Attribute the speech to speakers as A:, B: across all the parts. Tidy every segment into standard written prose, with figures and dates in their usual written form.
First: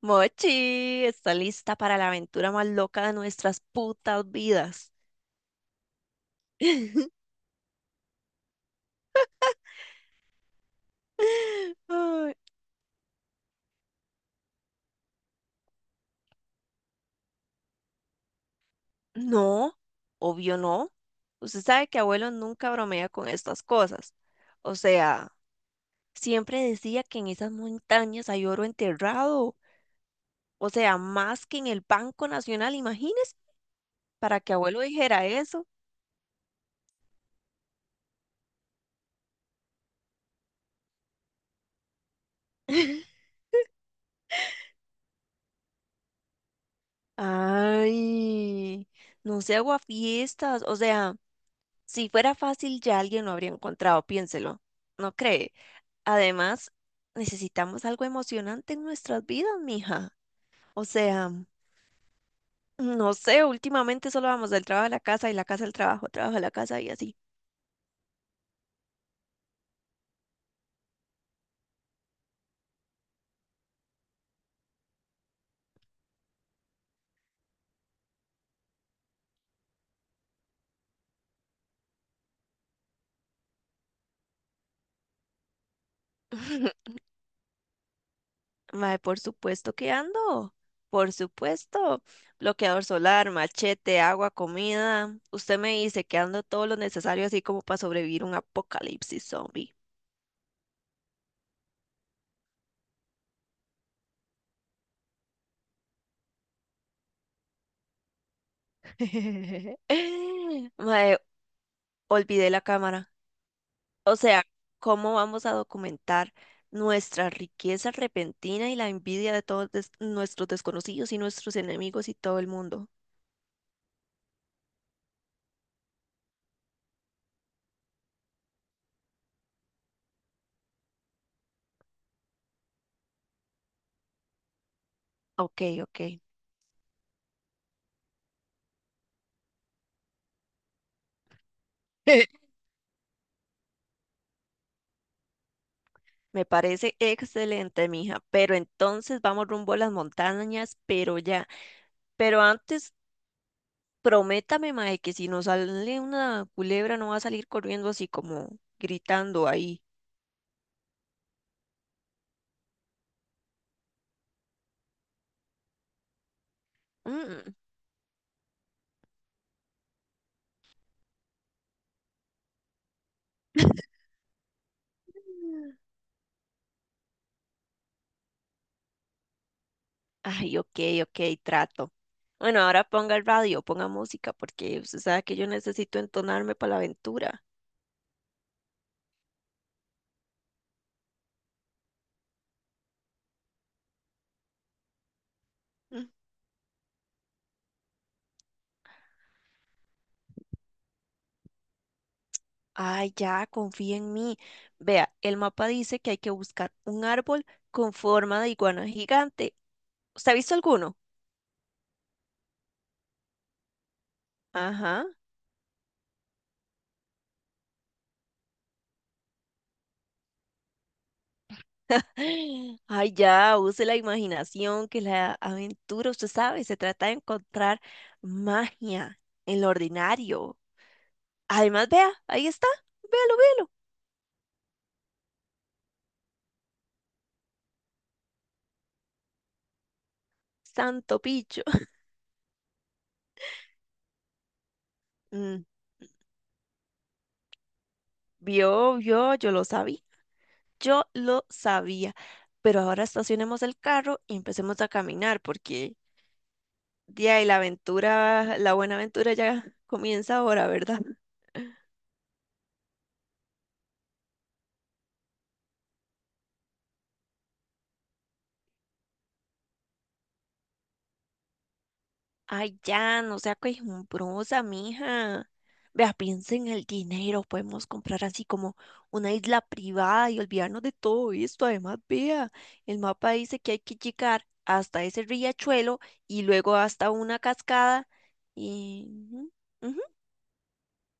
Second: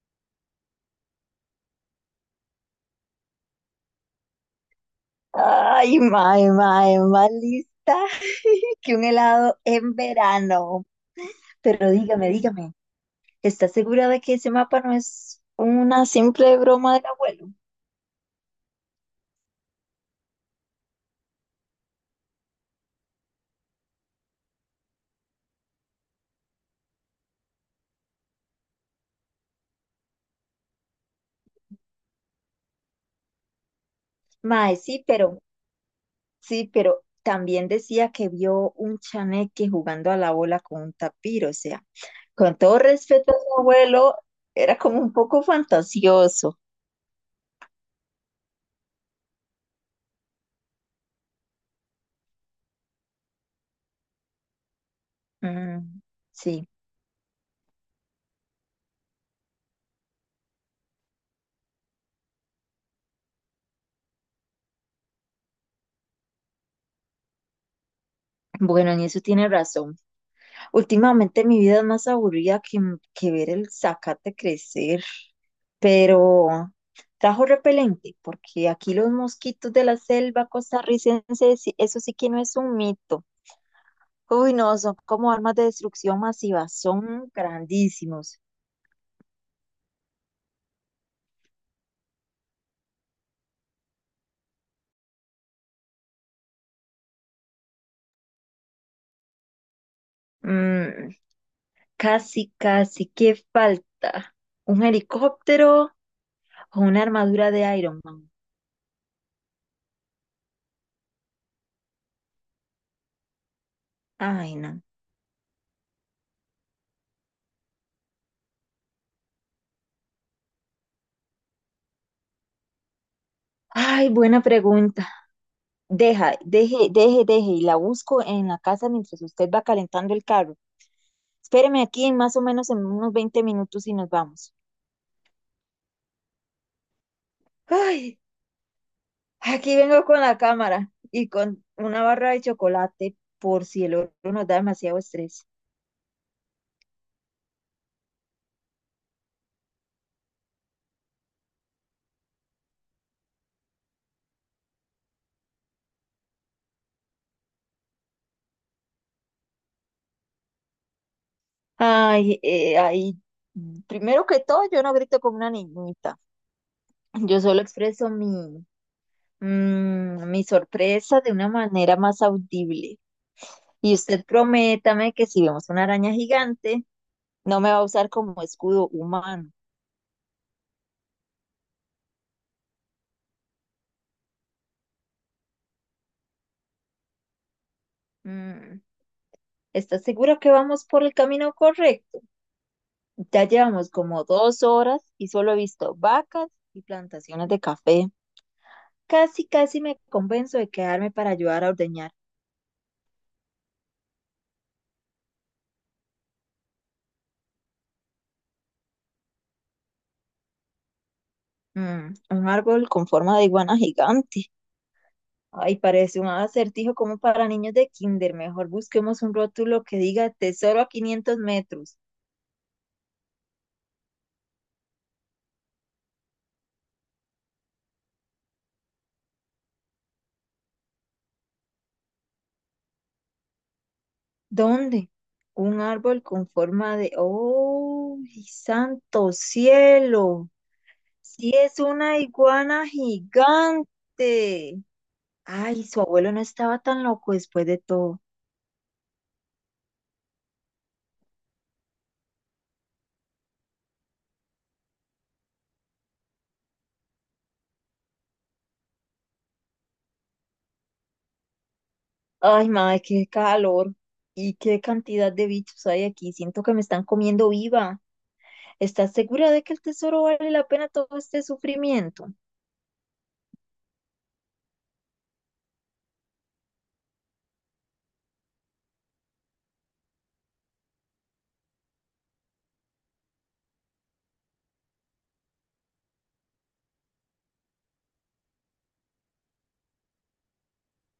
A: Mochi, está lista para la aventura más loca de nuestras putas vidas.
B: Ay, mae, más lista que un helado en verano. Pero dígame,
A: Ay,
B: dígame, ¿estás segura de que ese mapa no es una simple broma del abuelo?
A: no, obvio no. Usted sabe que abuelo nunca bromea con estas cosas. O sea, siempre decía que en esas montañas hay oro enterrado. O sea, más que en el Banco Nacional, imagínese, para que
B: Mae,
A: abuelo
B: sí,
A: dijera
B: pero,
A: eso.
B: sí, pero también decía que vio un chaneque jugando a la bola con un tapir, o sea, con todo respeto a su abuelo, era como un poco fantasioso.
A: Ay, no se hago a fiestas. O sea, si fuera fácil ya alguien lo habría encontrado, piénselo. ¿No cree?
B: Mm, sí,
A: Además, necesitamos algo emocionante en nuestras vidas, mija. O sea, no sé, últimamente solo vamos del trabajo a la casa y la casa al trabajo, trabajo a la casa y así.
B: bueno, en eso tiene razón. Últimamente mi vida es más aburrida que ver el zacate crecer, pero trajo repelente, porque aquí los mosquitos de la selva costarricense, eso sí que no es un mito. Uy, no, son como armas de destrucción masiva, son grandísimos.
A: Mae, por supuesto que ando. Por supuesto. Bloqueador solar, machete, agua, comida. Usted me dice que ando todo lo necesario así como para sobrevivir un apocalipsis zombie.
B: Mm, casi, casi, ¿qué falta? ¿Un helicóptero o una armadura de Iron Man?
A: Mae, olvidé la cámara. O sea,
B: Ay, no.
A: ¿cómo vamos a documentar nuestra riqueza repentina y la envidia de todos nuestros desconocidos y nuestros enemigos y todo el mundo?
B: Ay, buena pregunta. Deja, deje, y la busco en la casa mientras usted va calentando el carro. Espéreme aquí en más o menos en unos 20 minutos y nos vamos.
A: Ok, ok.
B: Ay, aquí vengo con la cámara y con una barra de chocolate por si el otro nos da demasiado estrés.
A: Me parece excelente, mija. Pero entonces vamos rumbo a las montañas, pero ya. Pero antes, prométame, mae, que si nos sale una culebra no va a salir corriendo así como gritando ahí.
B: Ay, ay, primero que todo, yo no grito como una niñita. Yo
A: Mm.
B: solo expreso mi sorpresa de una manera más audible. Y usted prométame que si vemos una araña gigante, no me va a usar como escudo humano.
A: Ay, ok, ok, trato. Bueno, ahora ponga el radio, ponga música, porque usted sabe que yo necesito entonarme para la aventura.
B: Mm, ¿estás seguro que vamos por el camino correcto? Ya llevamos como 2 horas y solo he visto
A: Mm.
B: vacas y plantaciones de café. Casi, casi me convenzo de quedarme para ayudar a ordeñar.
A: Ay, ya, confía en mí. Vea, el mapa dice que hay que buscar un árbol con forma de iguana gigante. ¿Usted ha visto alguno?
B: Mm, un árbol con forma de iguana gigante.
A: Ajá.
B: Ay, parece un acertijo como para niños de kinder. Mejor busquemos un rótulo que diga tesoro a 500 metros.
A: Ay, ya, use la imaginación, que la aventura, usted sabe, se trata de encontrar magia en lo ordinario. Además, vea, ahí está, véalo, véalo.
B: ¿Dónde? Un árbol con forma de... ¡Oh, santo cielo!
A: Santo
B: Sí,
A: picho.
B: es una iguana gigante. Ay, su abuelo no estaba tan loco después de todo.
A: Vio, vio, yo lo sabía, yo lo sabía. Pero ahora estacionemos el carro y empecemos a caminar, porque de ahí la aventura, la buena aventura ya comienza ahora, ¿verdad?
B: Ay, madre, qué calor. Y qué cantidad de bichos hay aquí. Siento que me están comiendo viva. ¿Estás segura de que el tesoro vale la pena todo este sufrimiento?
A: Ay, ya, no sea quejumbrosa, mija. Vea, piensa en el dinero, podemos comprar así como una isla privada y olvidarnos de todo esto. Además, vea, el mapa dice que hay que llegar hasta ese riachuelo y luego hasta una cascada y... ujú, ujú.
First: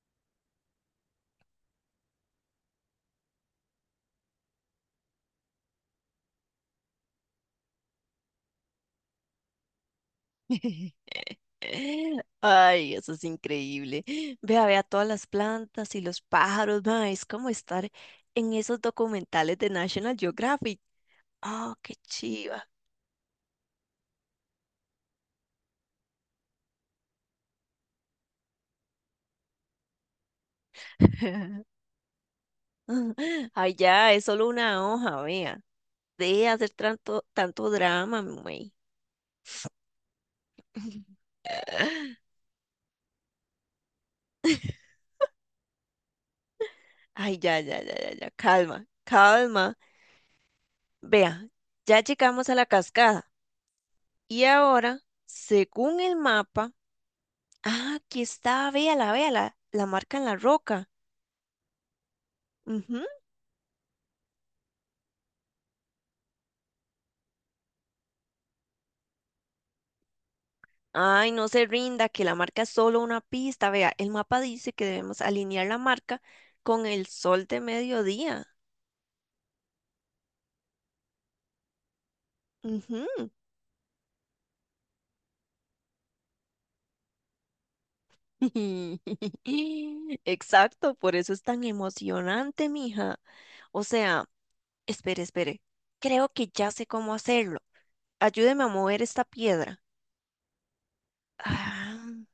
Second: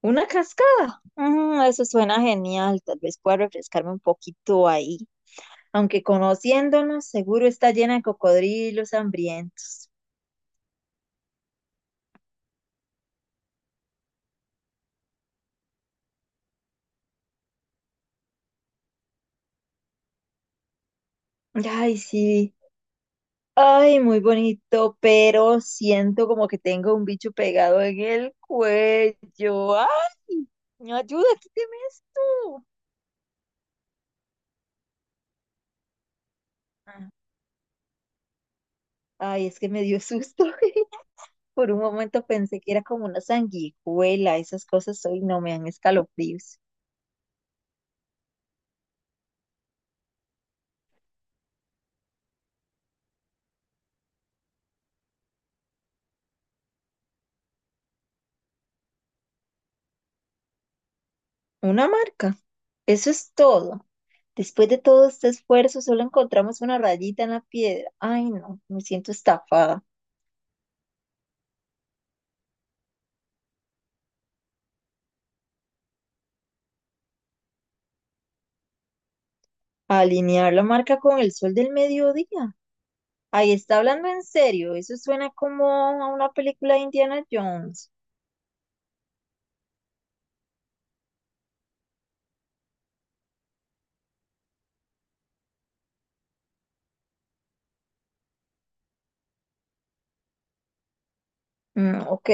B: ¿Una cascada? Mm, eso suena genial. Tal vez pueda refrescarme un poquito ahí, aunque conociéndonos, seguro está llena de cocodrilos hambrientos.
A: Ay, eso es increíble. Vea, vea todas las plantas y los pájaros, ma, es como estar en esos documentales de National Geographic. Oh, qué
B: Ay, sí.
A: chiva.
B: Ay, muy bonito, pero siento como que tengo un bicho pegado en el cuello. Ay, no, ayuda, quíteme esto.
A: Ay, ya, es solo una hoja, vea. Deje de hacer
B: Ah,
A: tanto drama, güey.
B: Ay, es que me dio susto. Por un momento pensé que era como una sanguijuela. Esas cosas hoy no me dan escalofríos.
A: Ay, ya, ya, ya, ya, ya, calma, calma. Vea, ya llegamos a la cascada. Y ahora, según el mapa, ah, aquí está, véala, véala, la marca en la roca.
B: Una marca.
A: Ujú.
B: Eso es todo. Después de todo este esfuerzo, solo encontramos una rayita en la piedra. Ay, no, me siento estafada.
A: Ay, no se rinda, que la marca es solo una pista. Vea, el mapa dice que debemos alinear la marca con el sol de mediodía.
B: Alinear la marca con el sol del mediodía.
A: Ujú.
B: Ahí está hablando en serio. Eso suena como a una película de Indiana Jones.
A: Exacto, por eso es tan emocionante, mija. O sea, espere, espere. Creo que ya sé cómo hacerlo. Ayúdeme a mover esta piedra.
B: Mm,
A: Ah.
B: ok.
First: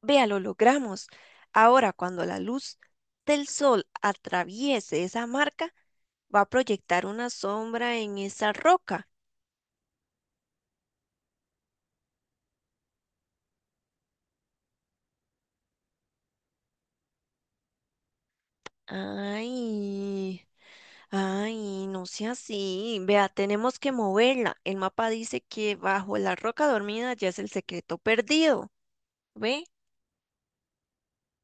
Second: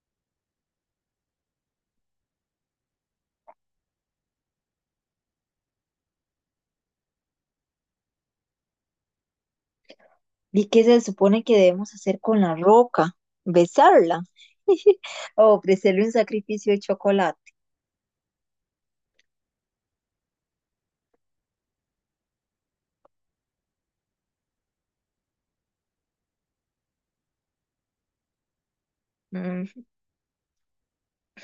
A: Vea, lo logramos. Ahora, cuando la luz del sol atraviese esa marca, va a proyectar una sombra en esa roca.
B: ¿Y qué se supone que debemos hacer con la roca? ¿Besarla? ¿O ofrecerle un sacrificio de chocolate?
A: Ay, ay, no sea así. Vea, tenemos que moverla. El mapa dice que bajo la roca dormida ya es el secreto perdido. ¿Ve?
B: Mm,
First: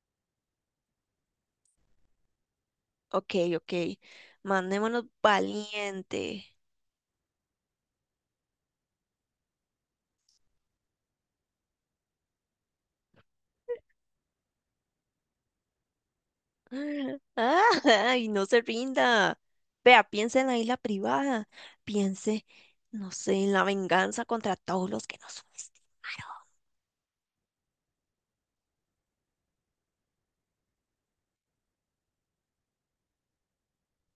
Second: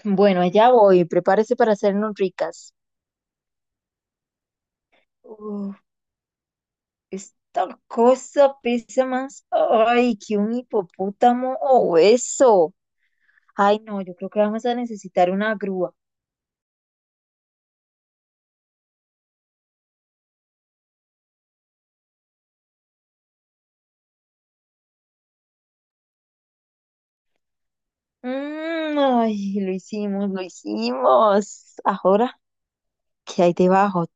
B: bueno, allá voy. Prepárese para hacernos ricas.
A: Ok, ok. Mandémonos
B: Uf.
A: valiente.
B: Esta cosa pesa más, ay, que un hipopótamo o eso. Ay, no, yo creo que vamos a necesitar una grúa.
A: Ay, no se rinda. Vea, piense en la isla privada. Piense, no sé, en la venganza contra todos los que nos subestimaron.
B: Mm, ay, lo hicimos. Ahora, ¿qué hay debajo?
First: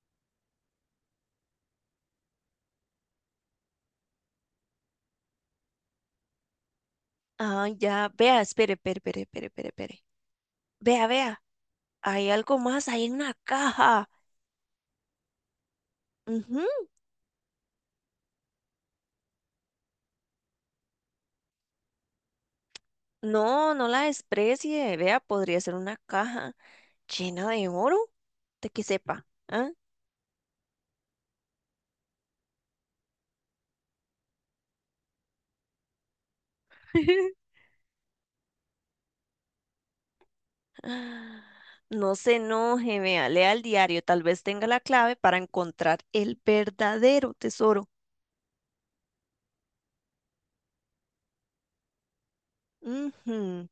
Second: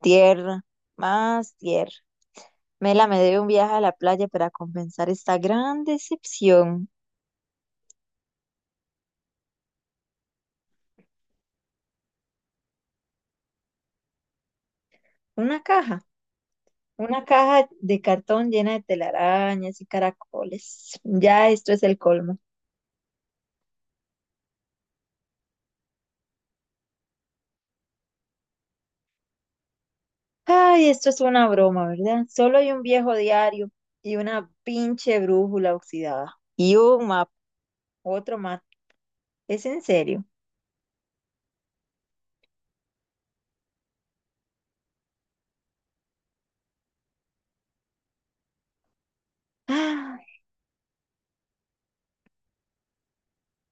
B: Tierra, más tierra. Mela me debe un viaje a la playa para compensar esta gran decepción.
A: Ay, ya, vea, espere. Vea, vea, hay algo más, hay una caja.
B: Una caja,
A: Ujú.
B: una caja de cartón llena de telarañas y caracoles. Ya esto es el colmo.
A: No, no la desprecie. Vea, podría ser una caja llena de oro, de que sepa. ¿Ah?
B: Ay, esto es una broma, ¿verdad? Solo hay un viejo diario y una pinche brújula oxidada. Y un mapa, otro más. ¿Es en serio?
A: No se enoje, vea, lea el diario, tal vez tenga la clave para encontrar el verdadero tesoro.
B: Ah,
A: Ujú.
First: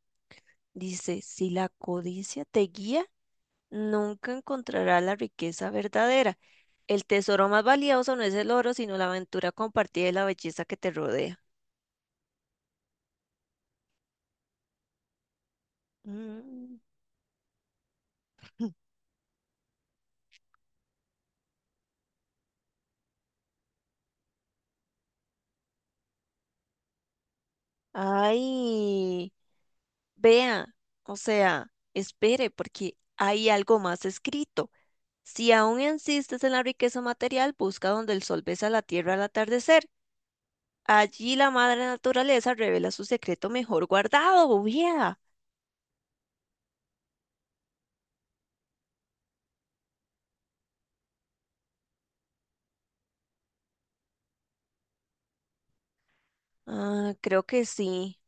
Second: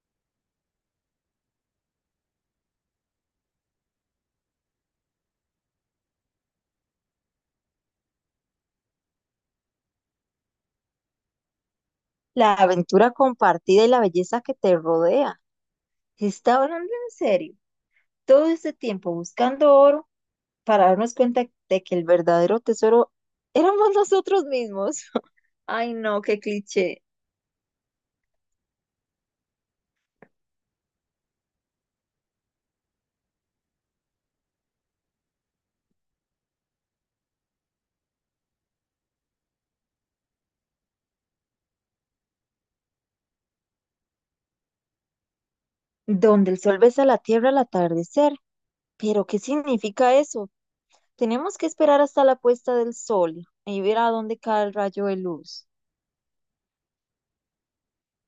A: Dice, si la codicia te guía, nunca encontrarás la riqueza verdadera. El tesoro más valioso no es el oro, sino la aventura compartida y la belleza que te rodea.
B: la aventura compartida y la belleza que te rodea. Está
A: Mm.
B: hablando en serio. Todo este tiempo buscando oro para darnos cuenta de que el verdadero tesoro éramos nosotros mismos. Ay, no, qué cliché.
A: Ay, vea, o sea, espere, porque hay algo más escrito. Si aún insistes en la riqueza material, busca donde el sol besa la tierra al atardecer. Allí la madre naturaleza revela su secreto mejor guardado, bobía.
B: Donde el sol besa la tierra al atardecer. Pero, ¿qué significa eso? Tenemos que esperar hasta la puesta del sol y ver a dónde cae el rayo de luz.
A: Ah, creo que sí.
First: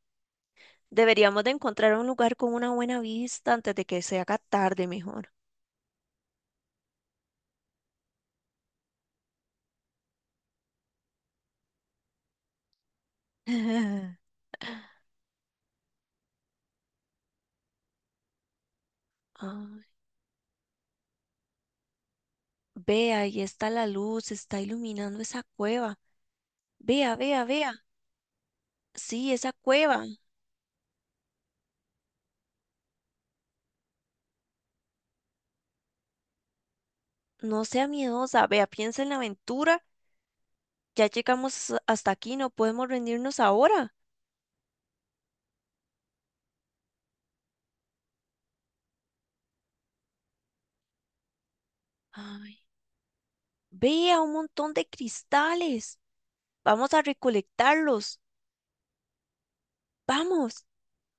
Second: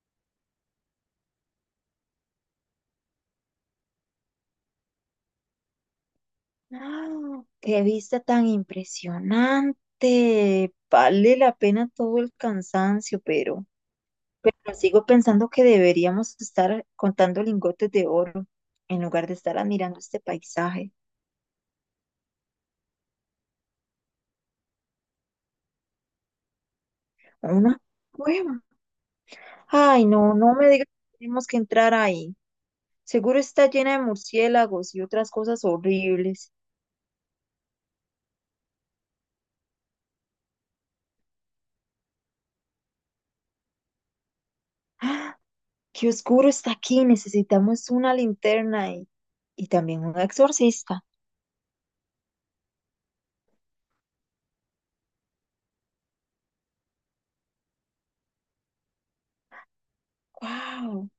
A: Deberíamos de encontrar un lugar con una buena vista antes de que se haga tarde mejor.
B: ¡Ah! ¡Qué vista tan impresionante! Vale la pena todo el cansancio, pero sigo pensando que deberíamos estar contando lingotes de oro en lugar de estar
A: Ay,
B: admirando este paisaje.
A: vea, ahí está la luz, está iluminando esa cueva. Vea, vea,
B: Una
A: vea.
B: cueva.
A: Sí, esa cueva.
B: Ay, no, no me digas que tenemos que entrar ahí. Seguro está llena de murciélagos y otras cosas horribles.
A: No sea miedosa. Vea, piensa en la aventura. Ya llegamos hasta aquí, no podemos rendirnos ahora.
B: ¡Ah! ¡Qué oscuro está aquí! Necesitamos una linterna y también un exorcista.
A: Ay. Vea un montón de cristales. Vamos a recolectarlos. Vamos.
B: ¡Wow!